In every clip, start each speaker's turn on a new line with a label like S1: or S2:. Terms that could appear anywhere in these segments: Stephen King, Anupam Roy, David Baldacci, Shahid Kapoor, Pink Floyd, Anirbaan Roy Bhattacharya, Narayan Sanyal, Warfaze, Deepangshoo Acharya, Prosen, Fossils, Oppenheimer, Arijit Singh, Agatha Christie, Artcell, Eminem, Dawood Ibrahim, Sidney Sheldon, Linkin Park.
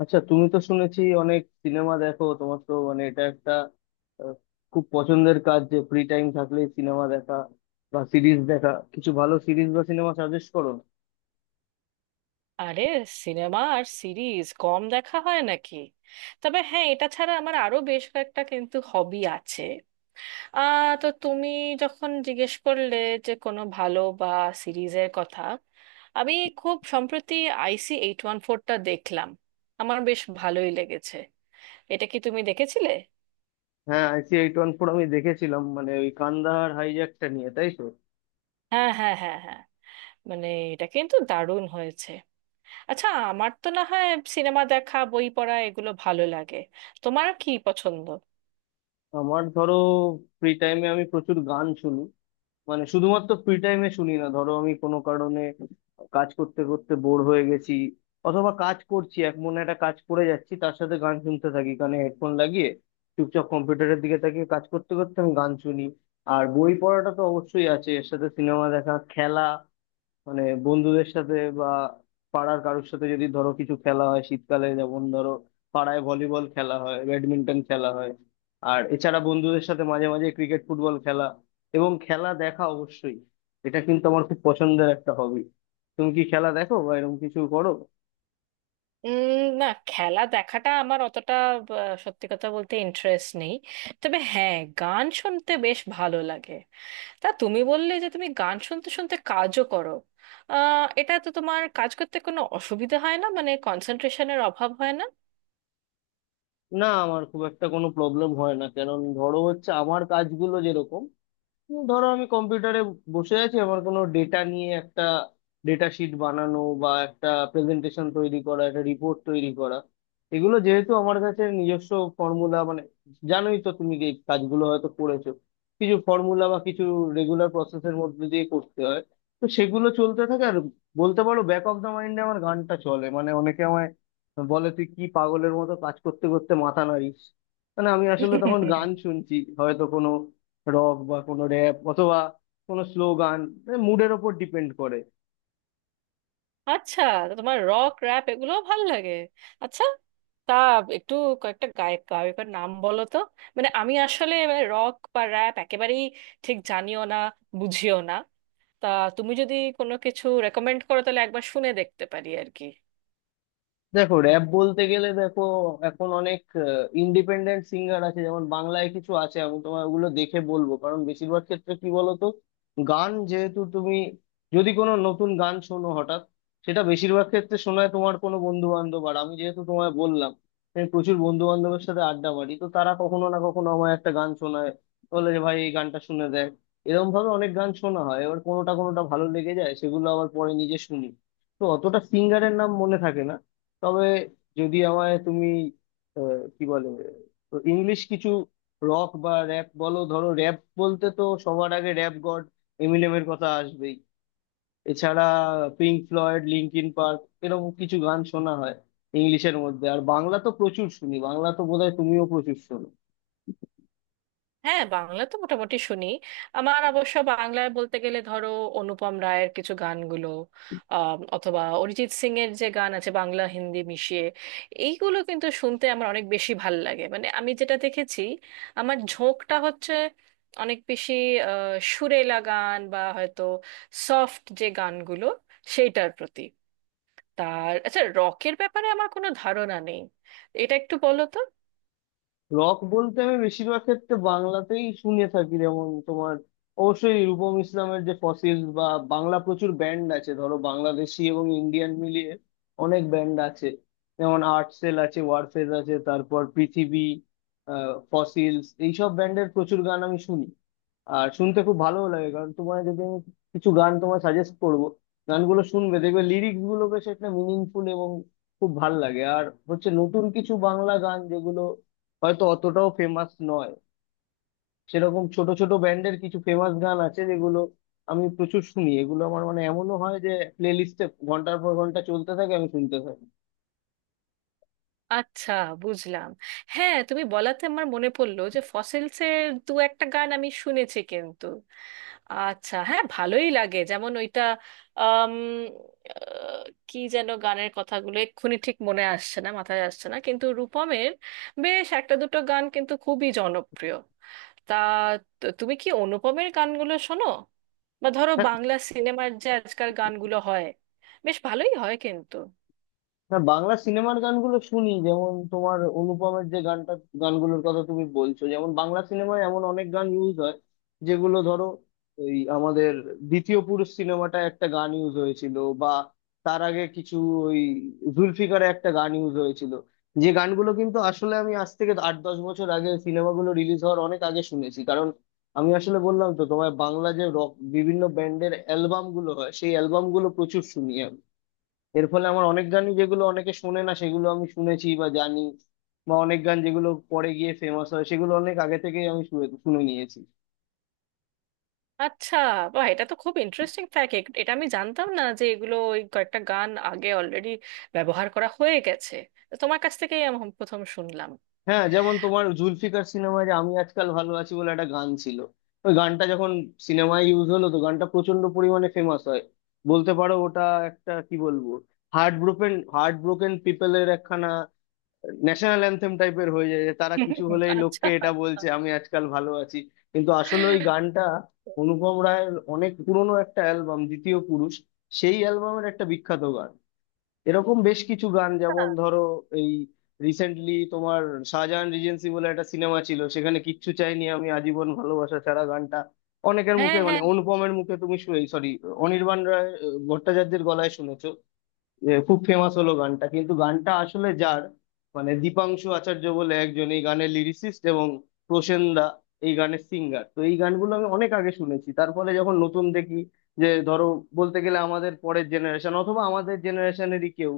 S1: আচ্ছা, তুমি তো শুনেছি অনেক সিনেমা দেখো। তোমার তো মানে এটা একটা আহ, খুব পছন্দের কাজ যে ফ্রি টাইম থাকলে সিনেমা দেখা বা সিরিজ দেখা। কিছু ভালো সিরিজ বা সিনেমা সাজেস্ট করো না?
S2: আরে, সিনেমা আর সিরিজ কম দেখা হয় নাকি? তবে হ্যাঁ, এটা ছাড়া আমার আরো বেশ কয়েকটা কিন্তু হবি আছে। তো তুমি যখন জিজ্ঞেস করলে যে কোনো ভালো বা সিরিজের কথা, আমি খুব সম্প্রতি আইসি এইট ওয়ান ফোরটা দেখলাম। আমার বেশ ভালোই লেগেছে। এটা কি তুমি দেখেছিলে?
S1: হ্যাঁ, আইসি এইট ওয়ান ফোর আমি দেখেছিলাম, মানে ওই কান্দাহার হাইজ্যাকটা নিয়ে, তাই তো।
S2: হ্যাঁ, হ্যাঁ, হ্যাঁ, হ্যাঁ। মানে এটা কিন্তু দারুণ হয়েছে। আচ্ছা, আমার তো না হয় সিনেমা দেখা, বই পড়া এগুলো ভালো লাগে। তোমার কি পছন্দ?
S1: আমার ধরো ফ্রি টাইমে আমি প্রচুর গান শুনি। মানে শুধুমাত্র ফ্রি টাইমে শুনি না, ধরো আমি কোনো কারণে কাজ করতে করতে বোর হয়ে গেছি, অথবা কাজ করছি এক মনে একটা কাজ করে যাচ্ছি, তার সাথে গান শুনতে থাকি কানে হেডফোন লাগিয়ে, চুপচাপ কম্পিউটারের দিকে তাকিয়ে কাজ করতে করতে আমি গান শুনি। আর বই পড়াটা তো অবশ্যই আছে, এর সাথে সিনেমা দেখা, খেলা মানে বন্ধুদের সাথে বা পাড়ার কারোর সাথে যদি ধরো কিছু খেলা হয়, শীতকালে যেমন ধরো পাড়ায় ভলিবল খেলা হয়, ব্যাডমিন্টন খেলা হয়, আর এছাড়া বন্ধুদের সাথে মাঝে মাঝে ক্রিকেট ফুটবল খেলা এবং খেলা দেখা অবশ্যই। এটা কিন্তু আমার খুব পছন্দের একটা হবি। তুমি কি খেলা দেখো বা এরকম কিছু করো?
S2: না, খেলা দেখাটা আমার অতটা সত্যি কথা বলতে ইন্টারেস্ট নেই। তবে হ্যাঁ, গান শুনতে বেশ ভালো লাগে। তা তুমি বললে যে তুমি গান শুনতে শুনতে কাজও করো। এটা তো তোমার কাজ করতে কোনো অসুবিধা হয় না? মানে কনসেন্ট্রেশনের অভাব হয় না?
S1: না, আমার খুব একটা কোনো প্রবলেম হয় না, কারণ ধরো হচ্ছে আমার কাজগুলো যেরকম, ধরো আমি কম্পিউটারে বসে আছি আমার কোনো ডেটা নিয়ে একটা ডেটা শিট বানানো বা একটা প্রেজেন্টেশন তৈরি করা, একটা রিপোর্ট তৈরি করা। এগুলো যেহেতু আমার কাছে নিজস্ব ফর্মুলা, মানে জানোই তো তুমি, যে এই কাজগুলো হয়তো করেছো, কিছু ফর্মুলা বা কিছু রেগুলার প্রসেসের মধ্যে দিয়ে করতে হয়, তো সেগুলো চলতে থাকে। আর বলতে পারো ব্যাক অফ দ্য মাইন্ডে আমার গানটা চলে। মানে অনেকে আমায় বলে, তুই কি পাগলের মতো কাজ করতে করতে মাথা নাড়িস? মানে আমি আসলে তখন গান শুনছি, হয়তো কোনো রক বা কোনো র্যাপ অথবা কোনো স্লো গান, মুডের ওপর ডিপেন্ড করে।
S2: আচ্ছা, তো তোমার রক, র্যাপ এগুলোও ভালো লাগে। আচ্ছা, তা একটু কয়েকটা গায়ক, গায়কের নাম বলো তো। মানে আমি আসলে রক বা র্যাপ একেবারেই ঠিক জানিও না, বুঝিও না। তা তুমি যদি কোনো কিছু রেকমেন্ড করো তাহলে একবার শুনে দেখতে পারি আর কি।
S1: র্যাপ বলতে গেলে দেখো এখন অনেক ইন্ডিপেন্ডেন্ট সিঙ্গার আছে, যেমন বাংলায় কিছু আছে, আমি তোমার ওগুলো দেখে বলবো। কারণ বেশিরভাগ ক্ষেত্রে কি বলতো, গান যেহেতু তুমি যদি কোনো নতুন গান শোনো হঠাৎ, সেটা বেশিরভাগ ক্ষেত্রে শোনায় তোমার কোনো বন্ধু বান্ধব। আর আমি যেহেতু তোমায় বললাম আমি প্রচুর বন্ধু বান্ধবের সাথে আড্ডা মারি, তো তারা কখনো না কখনো আমায় একটা গান শোনায়, বলে যে ভাই এই গানটা শুনে দেখ। এরকম ভাবে অনেক গান শোনা হয়, এবার কোনোটা কোনোটা ভালো লেগে যায়, সেগুলো আবার পরে নিজে শুনি। তো অতটা সিঙ্গারের নাম মনে থাকে না। তবে যদি আমায় তুমি কি বলে, তো ইংলিশ কিছু রক বা র্যাপ বলো, ধরো র্যাপ বলতে তো সবার আগে র্যাপ গড এমিনেমের কথা আসবেই। এছাড়া পিঙ্ক ফ্লয়েড, লিঙ্কিন পার্ক, এরকম কিছু গান শোনা হয় ইংলিশের মধ্যে। আর বাংলা তো প্রচুর শুনি, বাংলা তো বোধহয় তুমিও প্রচুর শোনো।
S2: হ্যাঁ, বাংলা তো মোটামুটি শুনি। আমার অবশ্য বাংলায় বলতে গেলে ধরো অনুপম রায়ের কিছু গানগুলো, অথবা অরিজিৎ সিং এর যে গান আছে বাংলা হিন্দি মিশিয়ে, এইগুলো কিন্তু শুনতে আমার অনেক বেশি ভাল লাগে। মানে আমি যেটা দেখেছি আমার ঝোঁকটা হচ্ছে অনেক বেশি সুরেলা গান বা হয়তো সফট যে গানগুলো সেইটার প্রতি। তার আচ্ছা, রকের ব্যাপারে আমার কোনো ধারণা নেই, এটা একটু বলো তো।
S1: রক বলতে আমি বেশিরভাগ ক্ষেত্রে বাংলাতেই শুনে থাকি, যেমন তোমার অবশ্যই রূপম ইসলামের যে ফসিলস, বা বাংলা প্রচুর ব্যান্ড আছে ধরো বাংলাদেশি এবং ইন্ডিয়ান মিলিয়ে অনেক ব্যান্ড আছে, যেমন আর্টসেল আছে, ওয়ারফেজ আছে, তারপর পৃথিবী, ফসিলস, এইসব ব্যান্ডের প্রচুর গান আমি শুনি আর শুনতে খুব ভালো লাগে। কারণ তোমার যদি আমি কিছু গান তোমায় সাজেস্ট করব, গানগুলো শুনবে, দেখবে লিরিক্স গুলো বেশ একটা মিনিংফুল এবং খুব ভাল লাগে। আর হচ্ছে নতুন কিছু বাংলা গান, যেগুলো হয়তো অতটাও ফেমাস নয়, সেরকম ছোট ছোট ব্যান্ডের কিছু ফেমাস গান আছে, যেগুলো আমি প্রচুর শুনি। এগুলো আমার মানে এমনও হয় যে প্লে লিস্টে ঘন্টার পর ঘন্টা চলতে থাকে, আমি শুনতে থাকি।
S2: আচ্ছা, বুঝলাম। হ্যাঁ, তুমি বলাতে আমার মনে পড়লো যে ফসিলসের দু একটা গান আমি শুনেছি কিন্তু। আচ্ছা, হ্যাঁ, ভালোই লাগে যেমন ওইটা আম, আহ, কি যেন, গানের কথাগুলো এক্ষুনি ঠিক মনে আসছে না, মাথায় আসছে না, কিন্তু রূপমের বেশ একটা দুটো গান কিন্তু খুবই জনপ্রিয়। তা তো তুমি কি অনুপমের গানগুলো শোনো? বা ধরো
S1: হ্যাঁ?
S2: বাংলা সিনেমার যে আজকাল গানগুলো হয় বেশ ভালোই হয় কিন্তু।
S1: হ্যাঁ, বাংলা সিনেমার গানগুলো শুনি, যেমন তোমার অনুপমের যে গানটা, গানগুলোর কথা তুমি বলছো, যেমন বাংলা সিনেমায় এমন অনেক গান ইউজ হয় যেগুলো ধরো ওই আমাদের দ্বিতীয় পুরুষ সিনেমাটায় একটা গান ইউজ হয়েছিল, বা তার আগে কিছু ওই জুলফিকারে একটা গান ইউজ হয়েছিল, যে গানগুলো কিন্তু আসলে আমি আজ থেকে আট দশ বছর আগে, সিনেমাগুলো রিলিজ হওয়ার অনেক আগে শুনেছি। কারণ আমি আসলে বললাম তো, তোমার বাংলা যে রক বিভিন্ন ব্যান্ডের অ্যালবাম গুলো হয়, সেই অ্যালবাম গুলো প্রচুর শুনি আমি। এর ফলে আমার অনেক গানই যেগুলো অনেকে শুনে না সেগুলো আমি শুনেছি বা জানি, বা অনেক গান যেগুলো পরে গিয়ে ফেমাস হয় সেগুলো অনেক আগে থেকেই আমি শুনে শুনে নিয়েছি।
S2: আচ্ছা, বাহ, এটা তো খুব ইন্টারেস্টিং ফ্যাক্ট। এটা আমি জানতাম না যে এগুলো ওই কয়েকটা গান আগে অলরেডি ব্যবহার করা হয়ে গেছে। তো তোমার কাছ থেকেই আমি প্রথম শুনলাম।
S1: হ্যাঁ, যেমন তোমার জুলফিকার সিনেমায় যে "আমি আজকাল ভালো আছি" বলে একটা গান ছিল, ওই গানটা যখন সিনেমায় ইউজ হলো, তো গানটা প্রচন্ড পরিমাণে ফেমাস হয়। বলতে পারো ওটা একটা কি বলবো, হার্ট ব্রোকেন পিপলের একখানা ন্যাশনাল অ্যান্থেম টাইপের হয়ে যায়, যে তারা কিছু হলেই লোককে
S2: আচ্ছা।
S1: এটা বলছে, "আমি আজকাল ভালো আছি।" কিন্তু আসলে ওই গানটা অনুপম রায়ের অনেক পুরনো একটা অ্যালবাম দ্বিতীয় পুরুষ, সেই অ্যালবামের একটা বিখ্যাত গান। এরকম বেশ কিছু গান, যেমন ধরো এই রিসেন্টলি তোমার শাহজাহান রিজেন্সি বলে একটা সিনেমা ছিল, সেখানে "কিচ্ছু চাইনি আমি আজীবন ভালোবাসা ছাড়া" গানটা অনেকের
S2: হ্যাঁ,
S1: মুখে, মানে
S2: হ্যাঁ।
S1: অনুপমের মুখে তুমি, সরি, অনির্বাণ ভট্টাচার্যের গলায় শুনেছো, যে খুব ফেমাস হলো গানটা। কিন্তু গানটা আসলে যার, মানে দীপাংশু আচার্য বলে একজন এই গানের লিরিসিস্ট, এবং প্রসেন দা এই গানের সিঙ্গার। তো এই গানগুলো আমি অনেক আগে শুনেছি, তারপরে যখন নতুন দেখি যে ধরো, বলতে গেলে আমাদের পরের জেনারেশন অথবা আমাদের জেনারেশনেরই কেউ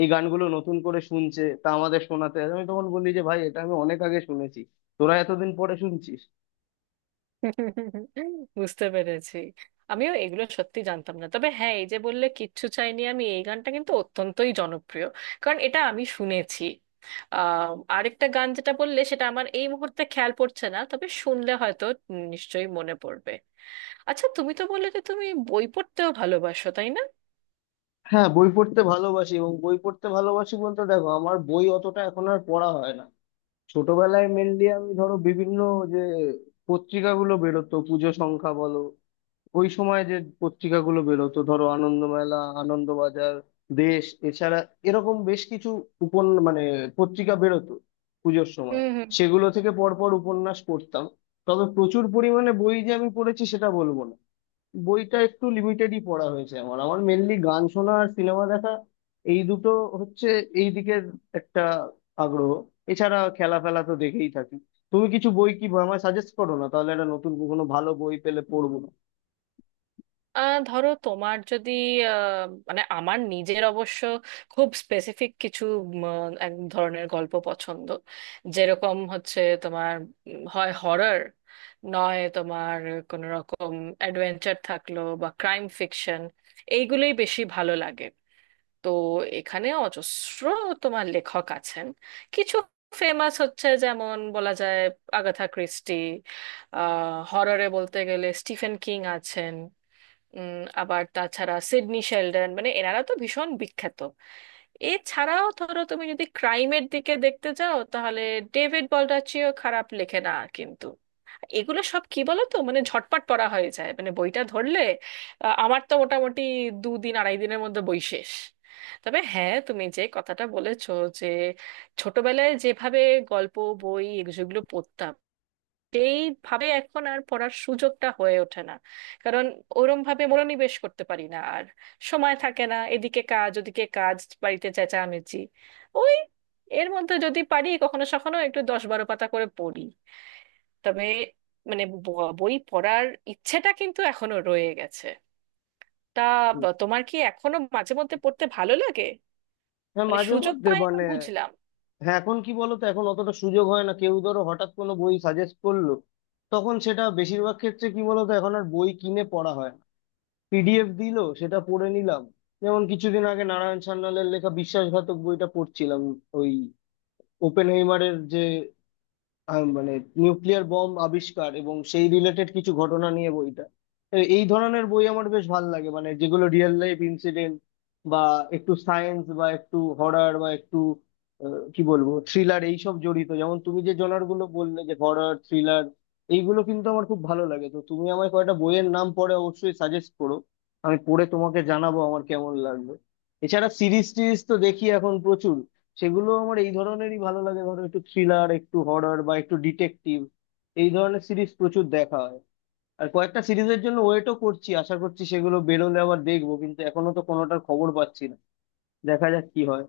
S1: এই গানগুলো নতুন করে শুনছে, তা আমাদের শোনাতে আসে, আমি তখন বলি যে ভাই এটা আমি অনেক আগে শুনেছি, তোরা এতদিন পরে শুনছিস।
S2: বুঝতে পেরেছি। আমিও এগুলো সত্যি জানতাম না, তবে হ্যাঁ, এই যে বললে কিচ্ছু চাইনি আমি, এই গানটা কিন্তু অত্যন্তই জনপ্রিয়, কারণ এটা আমি শুনেছি। আহ, আরেকটা গান যেটা বললে সেটা আমার এই মুহূর্তে খেয়াল পড়ছে না, তবে শুনলে হয়তো নিশ্চয়ই মনে পড়বে। আচ্ছা, তুমি তো বললে যে তুমি বই পড়তেও ভালোবাসো, তাই না?
S1: হ্যাঁ, বই পড়তে ভালোবাসি। এবং বই পড়তে ভালোবাসি বলতে, দেখো আমার বই অতটা এখন আর পড়া হয় না। ছোটবেলায় মেনলি আমি ধরো বিভিন্ন যে পত্রিকাগুলো বেরোতো, পুজো সংখ্যা বলো, ওই সময় যে পত্রিকাগুলো বেরোতো, ধরো আনন্দমেলা, আনন্দবাজার, দেশ, এছাড়া এরকম বেশ কিছু উপন মানে পত্রিকা বেরোতো পুজোর সময়,
S2: হুম, হুম।
S1: সেগুলো থেকে পরপর উপন্যাস পড়তাম। তবে প্রচুর পরিমাণে বই যে আমি পড়েছি সেটা বলবো না। বইটা একটু লিমিটেডই পড়া হয়েছে আমার। আমার মেনলি গান শোনা আর সিনেমা দেখা, এই দুটো হচ্ছে এই দিকের একটা আগ্রহ। এছাড়া খেলা ফেলা তো দেখেই থাকি। তুমি কিছু বই কি আমায় সাজেস্ট করো না, তাহলে একটা নতুন কোনো ভালো বই পেলে পড়বো না?
S2: ধরো তোমার যদি আহ, মানে আমার নিজের অবশ্য খুব স্পেসিফিক কিছু এক ধরনের গল্প পছন্দ, যেরকম হচ্ছে তোমার হয় হরর নয় তোমার কোনো রকম অ্যাডভেঞ্চার থাকলো, বা ক্রাইম ফিকশন, এইগুলোই বেশি ভালো লাগে। তো এখানে অজস্র তোমার লেখক আছেন, কিছু ফেমাস হচ্ছে, যেমন বলা যায় আগাথা ক্রিস্টি। আহ, হররে বলতে গেলে স্টিফেন কিং আছেন, আবার তাছাড়া সিডনি শেলডন, মানে এনারা তো ভীষণ বিখ্যাত। এছাড়াও ধরো তুমি যদি ক্রাইমের দিকে দেখতে যাও তাহলে ডেভিড বল্ডাচিও খারাপ লেখে না কিন্তু। এগুলো সব কি বলো তো, মানে ঝটপট পড়া হয়ে যায়, মানে বইটা ধরলে আমার তো মোটামুটি দুদিন আড়াই দিনের মধ্যে বই শেষ। তবে হ্যাঁ, তুমি যে কথাটা বলেছো যে ছোটবেলায় যেভাবে গল্প বই এগুলো পড়তাম সেইভাবে এখন আর পড়ার সুযোগটা হয়ে ওঠে না, কারণ ওরম ভাবে মনোনিবেশ করতে পারি না আর, সময় থাকে না, এদিকে কাজ ওদিকে কাজ, বাড়িতে চেঁচামেচি, ওই এর মধ্যে যদি পারি কখনো সখনো একটু 10-12 পাতা করে পড়ি। তবে মানে বই পড়ার ইচ্ছেটা কিন্তু এখনো রয়ে গেছে। তা
S1: হুম।
S2: তোমার কি এখনো মাঝে মধ্যে পড়তে ভালো লাগে?
S1: হ্যাঁ,
S2: মানে
S1: মাঝে
S2: সুযোগ
S1: মধ্যে
S2: পায় না,
S1: মানে,
S2: বুঝলাম।
S1: হ্যাঁ এখন কি বলো তো, এখন অতটা সুযোগ হয় না। কেউ ধরো হঠাৎ কোনো বই সাজেস্ট করলো, তখন সেটা বেশিরভাগ ক্ষেত্রে কি বলতো, এখন আর বই কিনে পড়া হয় না। পিডিএফ দিলো, সেটা পড়ে নিলাম। যেমন কিছুদিন আগে নারায়ণ সান্যালের লেখা বিশ্বাসঘাতক বইটা পড়ছিলাম, ওই ওপেনহেইমারের যে মানে নিউক্লিয়ার বম আবিষ্কার এবং সেই রিলেটেড কিছু ঘটনা নিয়ে বইটা। তো এই ধরনের বই আমার বেশ ভালো লাগে, মানে যেগুলো রিয়েল লাইফ ইনসিডেন্ট, বা একটু সায়েন্স বা একটু হরর বা একটু কি বলবো, থ্রিলার, এইসব জড়িত। যেমন তুমি যে জনার গুলো বললে, যে হরর, থ্রিলার, এইগুলো কিন্তু আমার খুব ভালো লাগে। তো তুমি আমায় কয়েকটা বইয়ের নাম পরে অবশ্যই সাজেস্ট করো, আমি পড়ে তোমাকে জানাবো আমার কেমন লাগলো। এছাড়া সিরিজ টিরিজ তো দেখি এখন প্রচুর। সেগুলো আমার এই ধরনেরই ভালো লাগে, ধরো একটু থ্রিলার, একটু হরর বা একটু ডিটেকটিভ, এই ধরনের সিরিজ প্রচুর দেখা হয়। আর কয়েকটা সিরিজের জন্য ওয়েটও করছি, আশা করছি সেগুলো বেরোলে আবার দেখবো, কিন্তু এখনো তো কোনোটার খবর পাচ্ছি না। দেখা যাক কি হয়।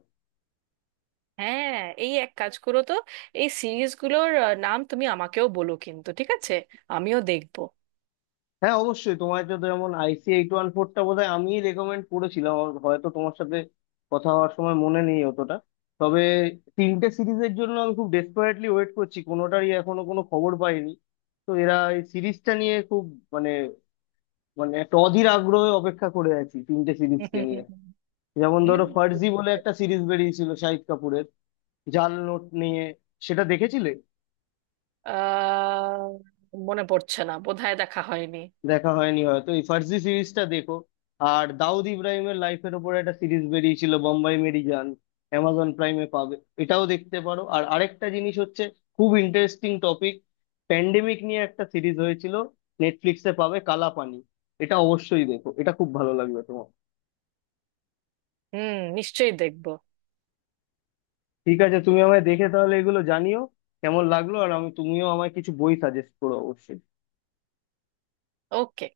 S2: হ্যাঁ, এই এক কাজ করো তো, এই সিরিজগুলোর নাম তুমি আমাকেও বলো কিন্তু, ঠিক আছে? আমিও দেখবো।
S1: হ্যাঁ অবশ্যই। তোমার তো যেমন আইসি এইট ওয়ান ফোরটা বোধহয় আমি রেকমেন্ড করেছিলাম, আমার হয়তো তোমার সাথে কথা হওয়ার সময় মনে নেই অতটা। তবে তিনটে সিরিজের জন্য আমি খুব ডেসপারেটলি ওয়েট করছি, কোনোটারই এখনো কোনো খবর পাইনি। তো এরা এই সিরিজটা নিয়ে খুব মানে মানে একটা অধীর আগ্রহে অপেক্ষা করে আছি তিনটে সিরিজকে নিয়ে। যেমন ধরো ফার্জি
S2: বুঝতে
S1: বলে একটা
S2: পেরেছি।
S1: সিরিজ বেরিয়েছিল শাহিদ কাপুরের, জাল নোট নিয়ে, সেটা দেখেছিলে?
S2: আহ, মনে পড়ছে না, বোধহয় দেখা হয়নি।
S1: দেখা হয়নি হয়তো। এই ফার্জি সিরিজটা দেখো। আর দাউদ ইব্রাহিমের লাইফের ওপর একটা সিরিজ বেরিয়েছিল, বোম্বাই মেরি জান, অ্যামাজন প্রাইমে পাবে, এটাও দেখতে পারো। আর আরেকটা জিনিস হচ্ছে খুব ইন্টারেস্টিং টপিক, প্যান্ডেমিক নিয়ে একটা সিরিজ হয়েছিল, নেটফ্লিক্সে পাবে, কালাপানি। এটা অবশ্যই দেখো, এটা খুব ভালো লাগবে তোমার।
S2: হুম, নিশ্চয়ই দেখবো।
S1: ঠিক আছে, তুমি আমায় দেখে তাহলে এগুলো জানিও কেমন লাগলো, আর আমি তুমিও আমায় কিছু বই সাজেস্ট করো অবশ্যই।
S2: ওকে।